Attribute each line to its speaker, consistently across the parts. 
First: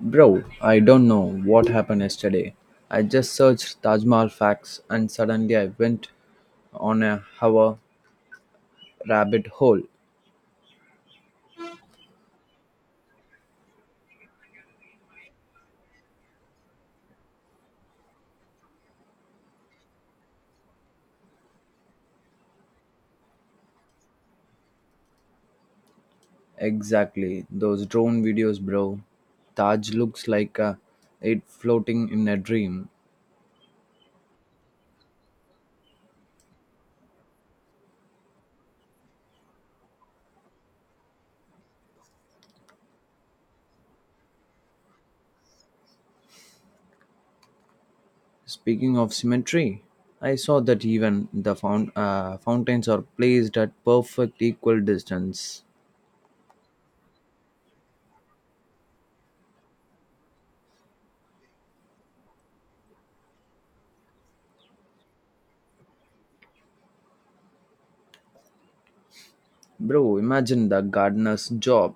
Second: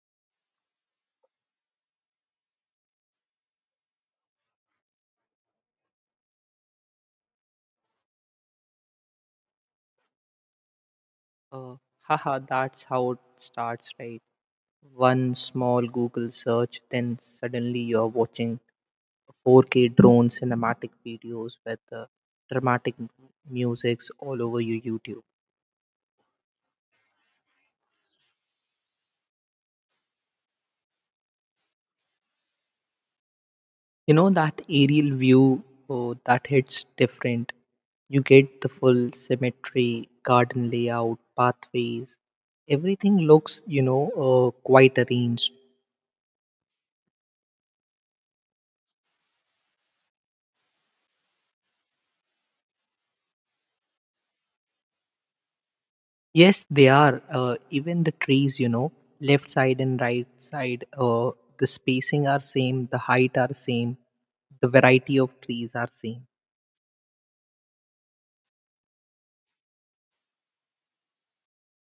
Speaker 1: Bro, I don't know what happened yesterday. I just searched Taj Mahal facts and suddenly I went on a hour rabbit hole.
Speaker 2: Uh, that's how it starts, right? One small Google search, then suddenly you're watching 4K drone cinematic videos with dramatic musics all over your YouTube.
Speaker 1: Exactly, those drone videos, bro. Taj looks like it floating in a dream.
Speaker 2: You know that aerial view, oh, that hits different. You get the full symmetry, garden layout, pathways. Everything looks, quite arranged.
Speaker 1: Speaking of symmetry, I saw that even the fountains are placed at perfect equal distance.
Speaker 2: Yes, they are. Even the trees, you know, left side and right side, the spacing are same, the height are same, the variety of trees are same.
Speaker 1: Bro, imagine the gardener's job.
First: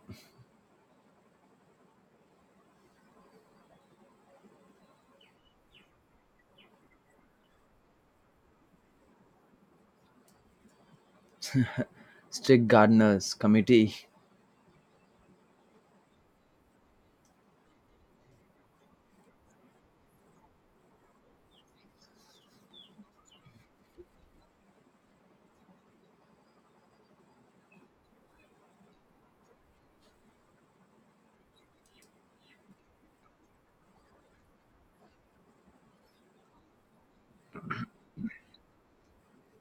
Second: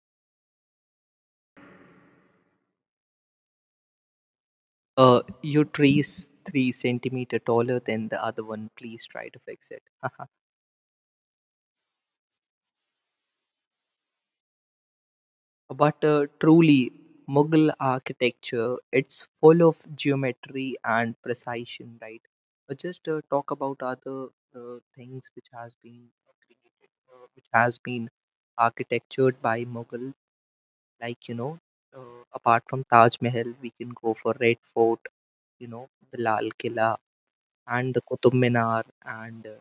Speaker 2: Your tree is three centimeter taller than the other one. Please try to fix it.
Speaker 1: Strict gardener's committee.
Speaker 2: But truly, Mughal architecture, it's full of geometry and precision, right? Just talk about other things which has been created, which has been architectured by Mughal. Like apart from Taj Mahal, we can go for Red Fort, you know, the Lal Killa, and the Qutub Minar, and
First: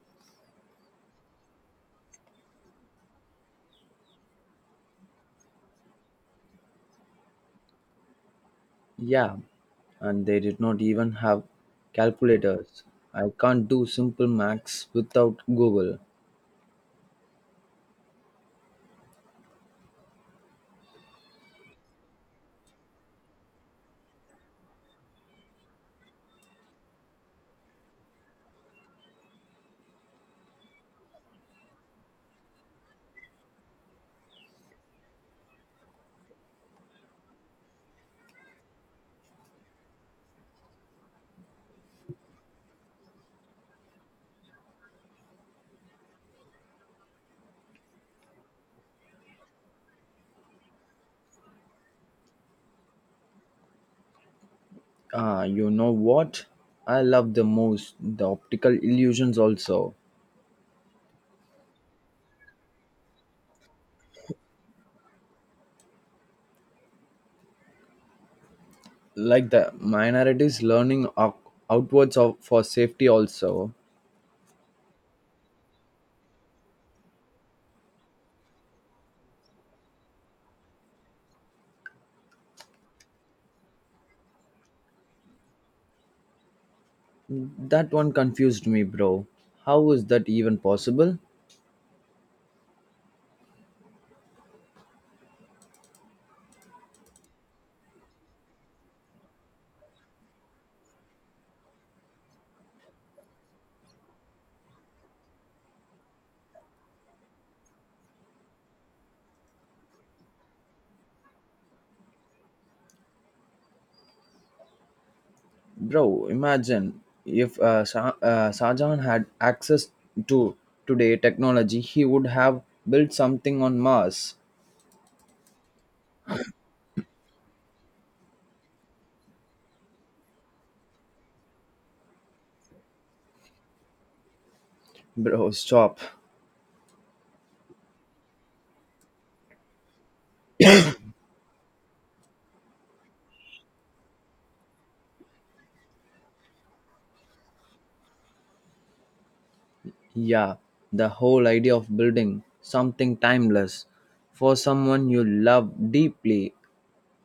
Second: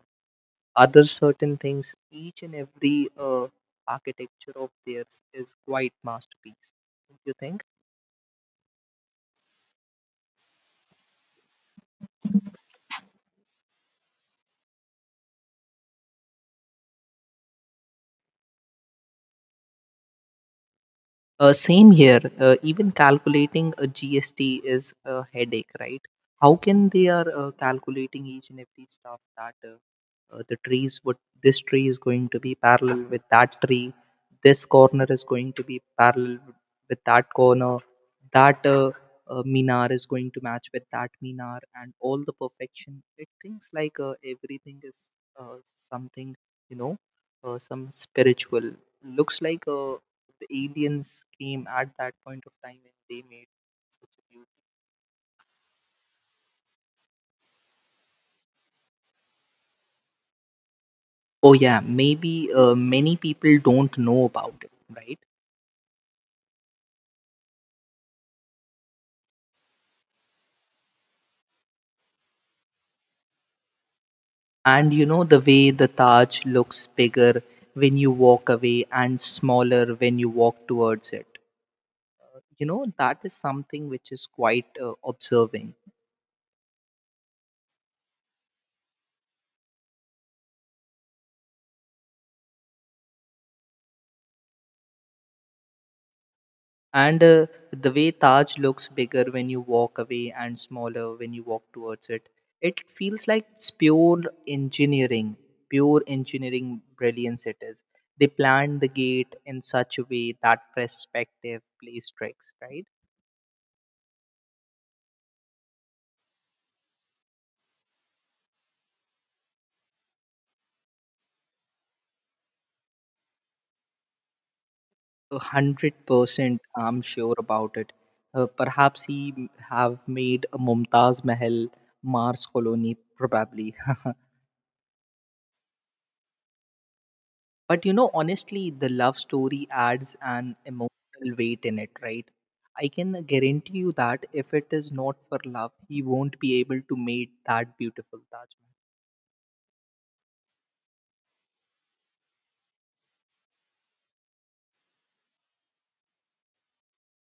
Speaker 2: other certain things. Each and every architecture of theirs is quite masterpiece. Don't you think?
Speaker 1: Yeah, and they did not even have calculators. I can't do simple maths without Google.
Speaker 2: Same here. Even calculating a GST is a headache, right? How can they are calculating each and every stuff that the trees would this tree is going to be parallel with that tree, this corner is going to be parallel with that corner, that minar is going to match with that minar, and all the perfection. It thinks like everything is something, you know, some spiritual. Looks like the aliens came at that point of time and they made such a beautiful.
Speaker 1: Ah, you know what? I love the most the optical illusions also.
Speaker 2: Oh yeah, maybe many people don't know about it, right?
Speaker 1: Like the minorities outwards of, for safety also.
Speaker 2: And you know the way the Taj looks bigger when you walk away and smaller when you walk towards it. You know that is something which is quite observing.
Speaker 1: That one confused me, bro. How is that even possible?
Speaker 2: And the way Taj looks bigger when you walk away and smaller when you walk towards it, it feels like it's engineering, pure engineering brilliance it is. They planned the gate in such a way that perspective plays tricks, right?
Speaker 1: Bro, imagine if Shahjahan had access to today technology, he would have built something on Mars.
Speaker 2: 100%, I'm sure about it. Perhaps he have made a Mumtaz Mahal Mars colony, probably.
Speaker 1: Bro, stop.
Speaker 2: But you know, honestly, the love story adds an emotional weight in it, right? I can guarantee you that if it is not for love, he won't be able to make that beautiful Taj Mahal.
Speaker 1: Yeah, the whole idea of building something timeless for someone you love deeply.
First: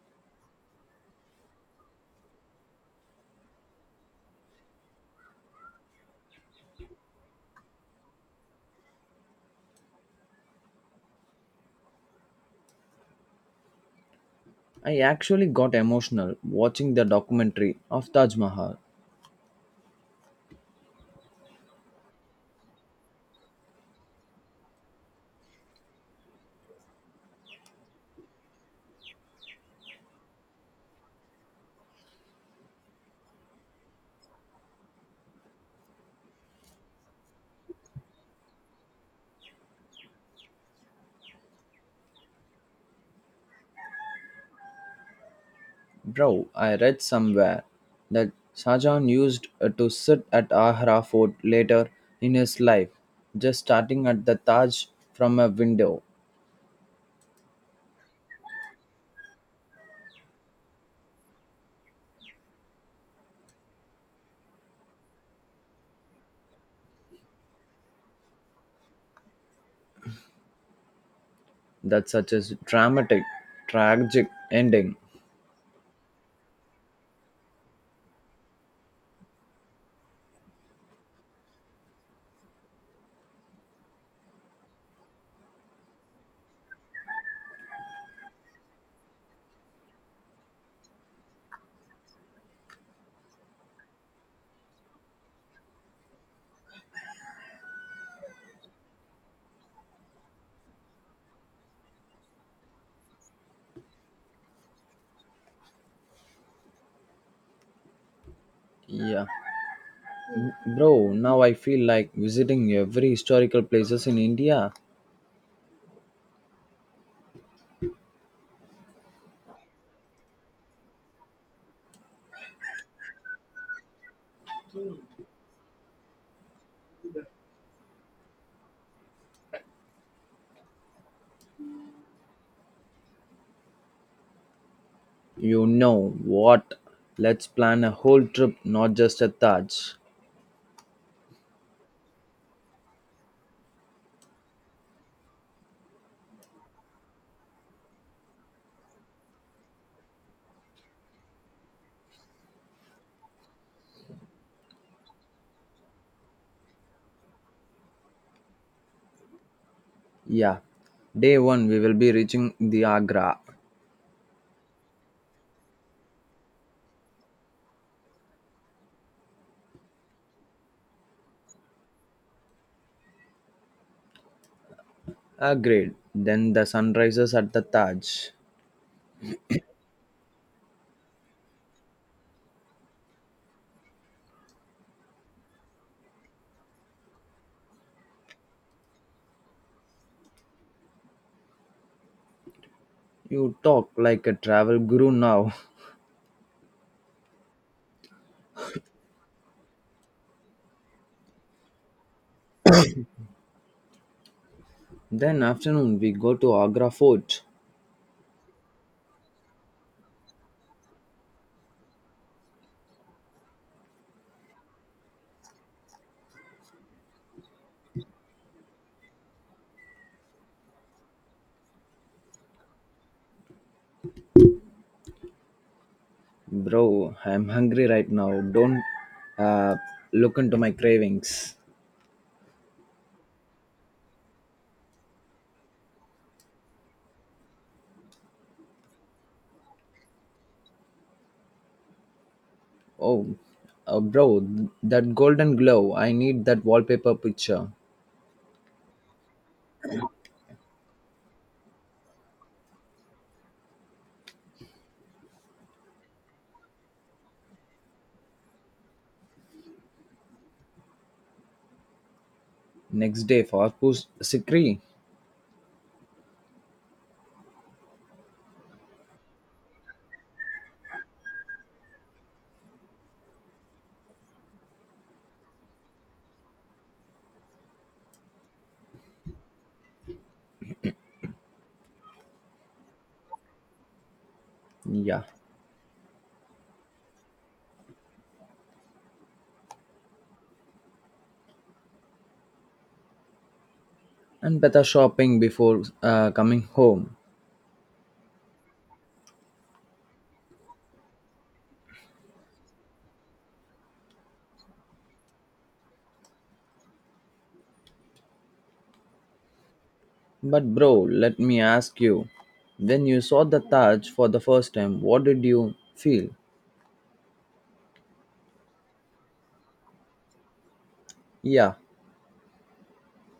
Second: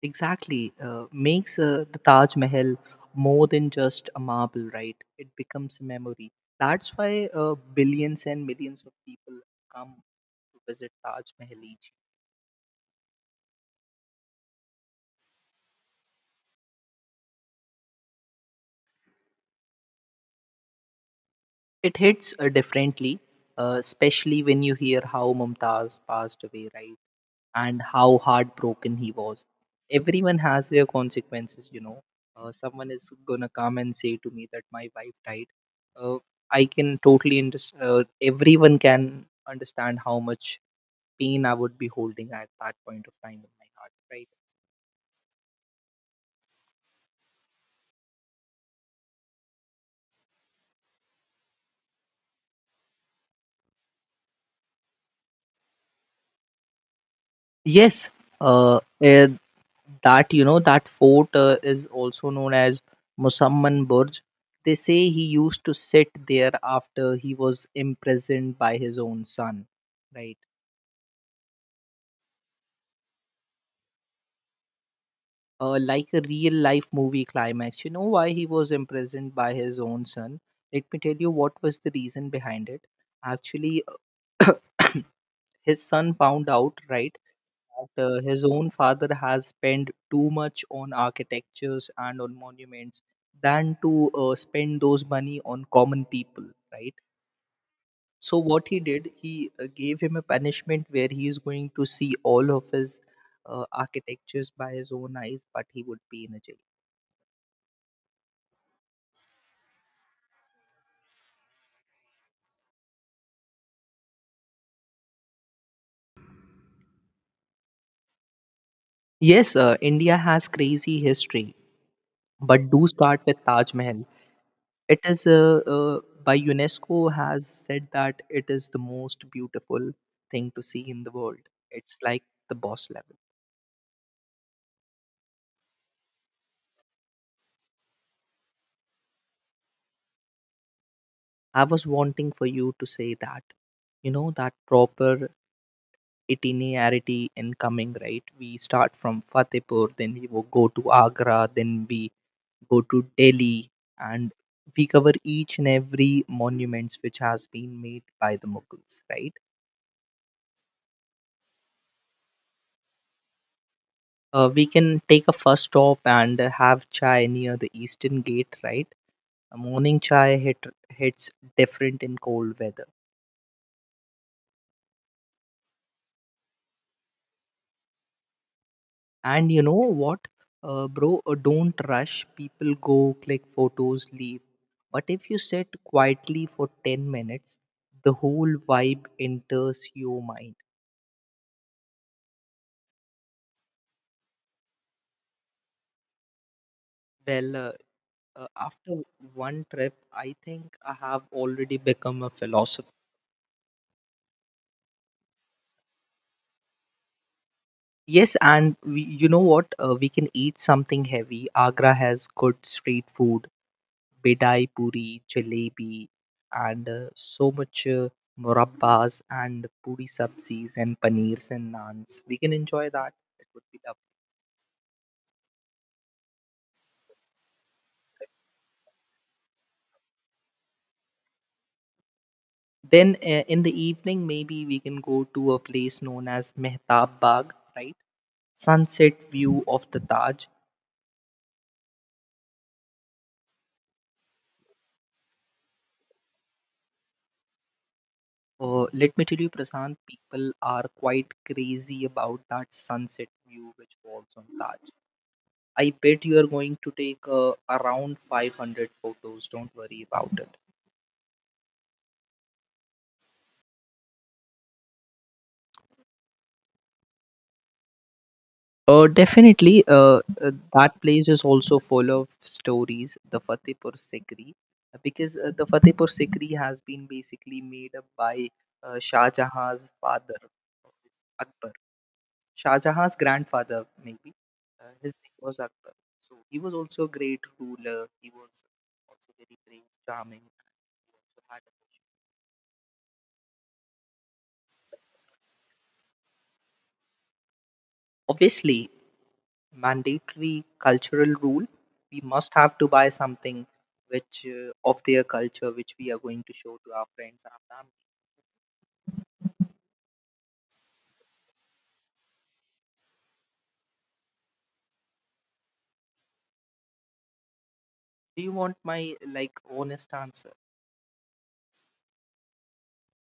Speaker 2: Exactly, makes the Taj Mahal more than just a marble, right? It becomes a memory. That's why billions and millions of people come to visit Taj Mahal each.
Speaker 1: I actually got emotional watching the documentary of Taj Mahal.
Speaker 2: It hits differently, especially when you hear how Mumtaz passed away, right? And how heartbroken he was. Everyone has their consequences, you know. Someone is gonna come and say to me that my wife died. Uh, I can totally understand. Everyone can understand how much pain I would be holding at that point of time in my heart, right?
Speaker 1: Bro, I read somewhere that Shahjahan used to sit at Agra fort later in his life, just starting at the Taj from a window.
Speaker 2: Yes, uh, eh, that you know that fort is also known as Musamman Burj. They say he used to sit there after he was imprisoned by his own son, right?
Speaker 1: That's such a dramatic, tragic ending.
Speaker 2: Like a real life movie climax. You know why he was imprisoned by his own son? Let me tell you what was the reason behind it. Actually, his son found out, right, that his own father has spent too much on architectures and on monuments than to spend those money on common people, right? So, what he did, he gave him a punishment where he is going to see all of his architectures by his own eyes, but he would be in a jail.
Speaker 1: Yeah. Bro, now I feel like visiting every historical places in India.
Speaker 2: Yes, India has crazy history, but do start with Taj Mahal. It is by UNESCO has said that it is the most beautiful thing to see in the world. It's like the boss level.
Speaker 1: You know what? Let's plan a whole trip, not just a Taj.
Speaker 2: I was wanting for you to say that, you know, that proper itinerarity in coming, right? We start from Fatehpur, then we will go to Agra, then we go to Delhi, and we cover each and every monuments which has been made by the Mughals, right?
Speaker 1: Yeah. Day one, we will be reaching the Agra.
Speaker 2: We can take a first stop and have chai near the Eastern Gate, right? A morning hits different in cold weather.
Speaker 1: Agreed. Then the sun rises at the Taj.
Speaker 2: And you know what, bro, don't rush. People go, click photos, leave. But if you sit quietly for 10 minutes, the whole vibe enters your mind.
Speaker 1: You talk like a travel guru now.
Speaker 2: Well, after one trip, I think I have already become a philosopher.
Speaker 1: Then afternoon we go to Agra Fort.
Speaker 2: Yes, and we, you know what? We can eat something heavy. Agra has good street food, bedai puri, jalebi, and so much murabbas and puri sabzis and paneers and naans. We can enjoy that. It would be lovely.
Speaker 1: Bro, I'm hungry right now. Don't uh, look into my cravings.
Speaker 2: Then in the evening, maybe we can go to a place known as Mehtab Bagh, right? Sunset view of the Taj.
Speaker 1: Oh, bro, that golden glow. I need that wallpaper picture.
Speaker 2: Let me tell you, Prasant, people are quite crazy about that sunset view which falls on Taj. I bet you are going to take around 500 photos. Don't worry about it.
Speaker 1: Next day for Arpus Sikri.
Speaker 2: Definitely, that place is also full of stories, the Fatehpur Sikri, because the Fatehpur Sikri has been basically made up by Shah Jahan's father, Akbar. Shah Jahan's grandfather, maybe. His
Speaker 1: Yeah.
Speaker 2: name was Akbar. So he was also a great ruler. He was also very brave, charming. He also had a
Speaker 1: And better shopping before coming home.
Speaker 2: obviously mandatory cultural rule we must have to buy something which of their culture which we are going to show to our friends and our family.
Speaker 1: But bro, let me ask you. When you saw the Taj for the first time, what did you feel?
Speaker 2: Do you want my like honest answer?
Speaker 1: Yeah.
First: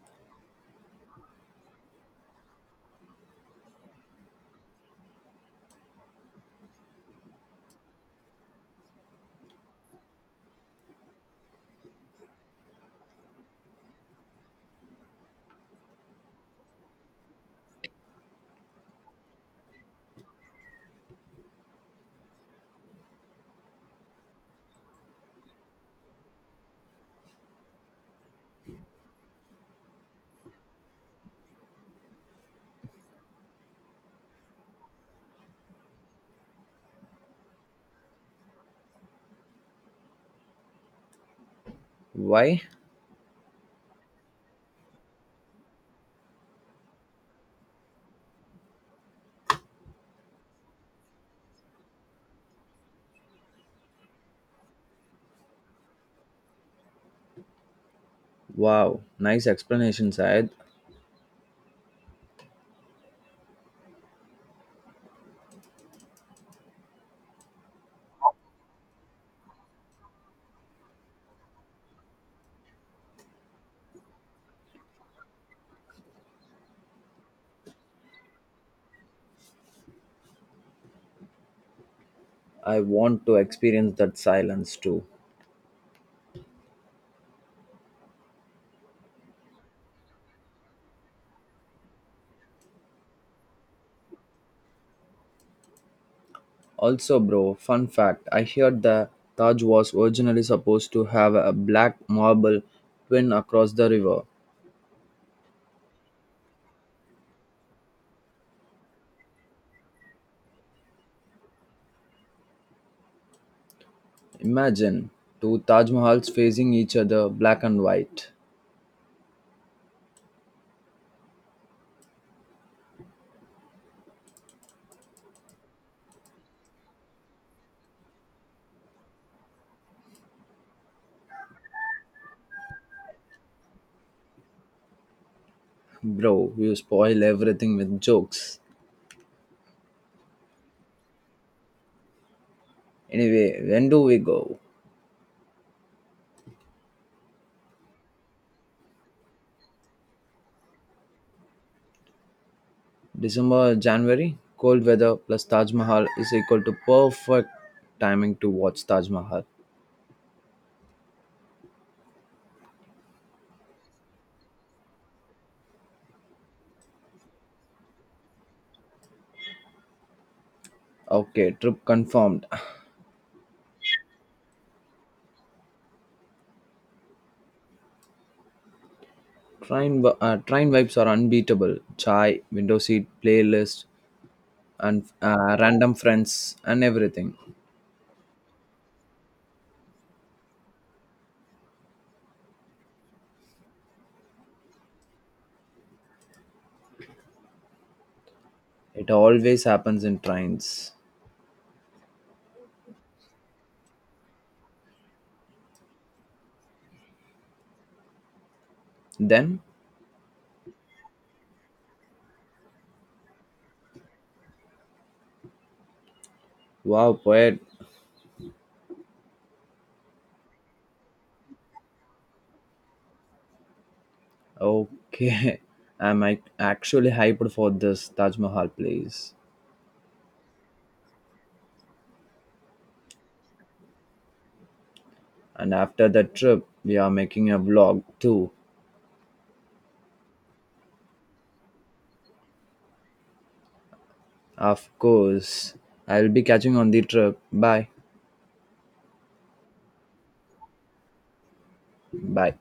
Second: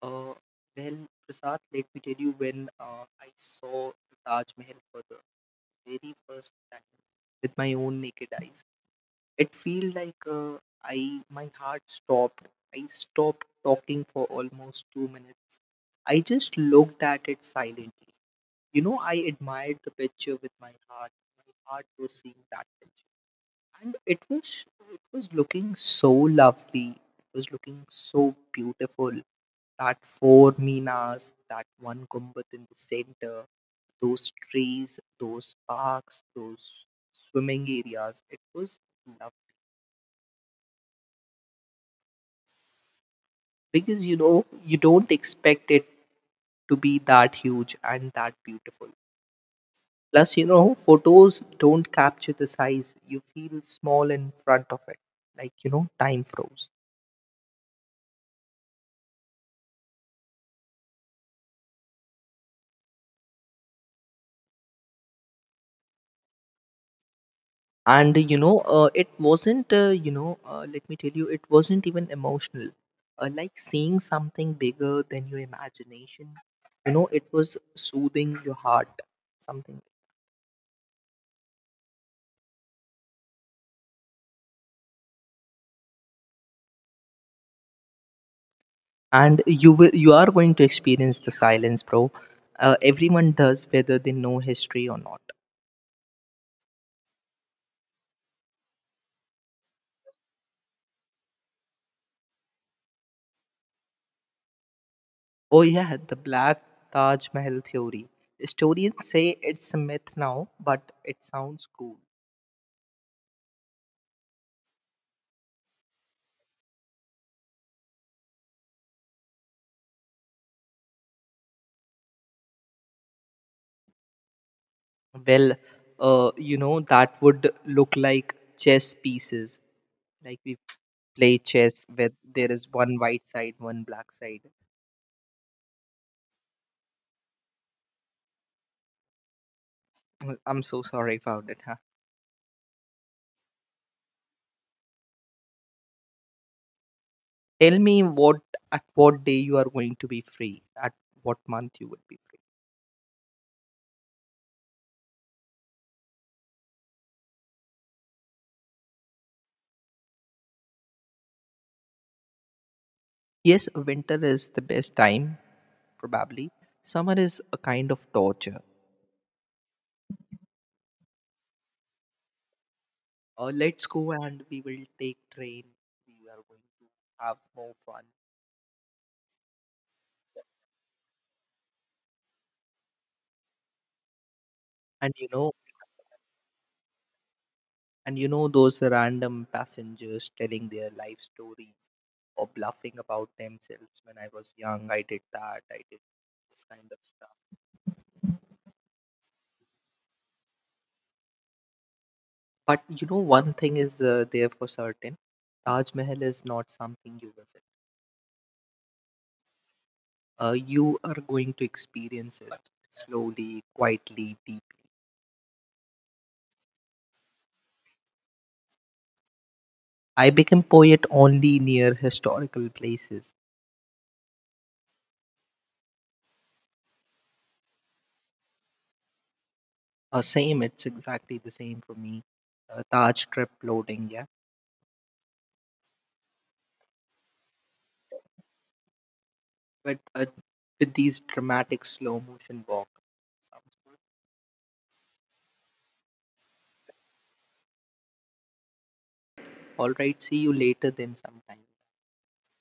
Speaker 2: Uh, well Prasad, let me tell you, when I saw the Taj Mahal for the very first time with my own naked eyes, it feel like, I my heart stopped. I stopped talking for almost 2 minutes. I just looked at it silently. You know, I admired the picture with my heart. My heart was seeing that picture. And it was looking so lovely. It was looking so beautiful. That four Minas, that one Gumbat in the center, those trees, those parks, those swimming areas. It was lovely.
Speaker 1: Why?
Speaker 2: Because you know, you don't expect it to be that huge and that beautiful. Plus, you know, photos don't capture the size. You feel small in front of it, like, you know, time froze.
Speaker 1: Wow, nice explanation, Syed.
Speaker 2: And, it wasn't, let me tell you, it wasn't even emotional. Like seeing something bigger than your imagination, you know, it was soothing your heart, something.
Speaker 1: I want to experience that silence too.
Speaker 2: And you will, you are going to experience the silence, bro. Everyone does, whether they know history or not.
Speaker 1: Also, bro, fun fact I heard the Taj was originally supposed to have a black marble twin across the river.
Speaker 2: Oh, yeah, the Black Taj Mahal theory. Historians say it's a myth now, but it sounds cool.
Speaker 1: Imagine two Taj Mahals facing each other, black and white.
Speaker 2: Well, you know, that would look like chess pieces. Like we play chess where there is one white side, one black side.
Speaker 1: Bro, you spoil everything with jokes.
Speaker 2: Mm, I'm so sorry about it. Huh?
Speaker 1: Anyway, when do we go?
Speaker 2: Tell me what at what day you are going to be free, at what month you would be free.
Speaker 1: December, January, cold weather plus Taj Mahal is equal to perfect timing to watch Taj Mahal.
Speaker 2: Yes, winter is the best time, probably. Summer is a kind of torture.
Speaker 1: Okay, trip confirmed.
Speaker 2: Let's go and we will take train. We are going to have more fun.
Speaker 1: Train vibes are unbeatable. Chai, window seat, playlist, and
Speaker 2: And you know
Speaker 1: random friends and everything.
Speaker 2: and you know those random passengers telling their life stories or bluffing about themselves, when I was young I did that I did this kind of stuff.
Speaker 1: It always happens in trains.
Speaker 2: But you know one thing is there for certain, Taj Mahal is not something you visit.
Speaker 1: Then,
Speaker 2: You are going to experience it slowly, quietly, deeply.
Speaker 1: wow, poet.
Speaker 2: I became poet only near historical places.
Speaker 1: Okay, actually hyped for this Taj Mahal place.
Speaker 2: Same, it's exactly the same for me. Taj trip loading, yeah,
Speaker 1: And after that trip, we are making a vlog too.
Speaker 2: but with these dramatic slow motion walk.
Speaker 1: Of course, I'll be catching on the trip. Bye.
Speaker 2: All right, see you later then sometime.
Speaker 1: Bye.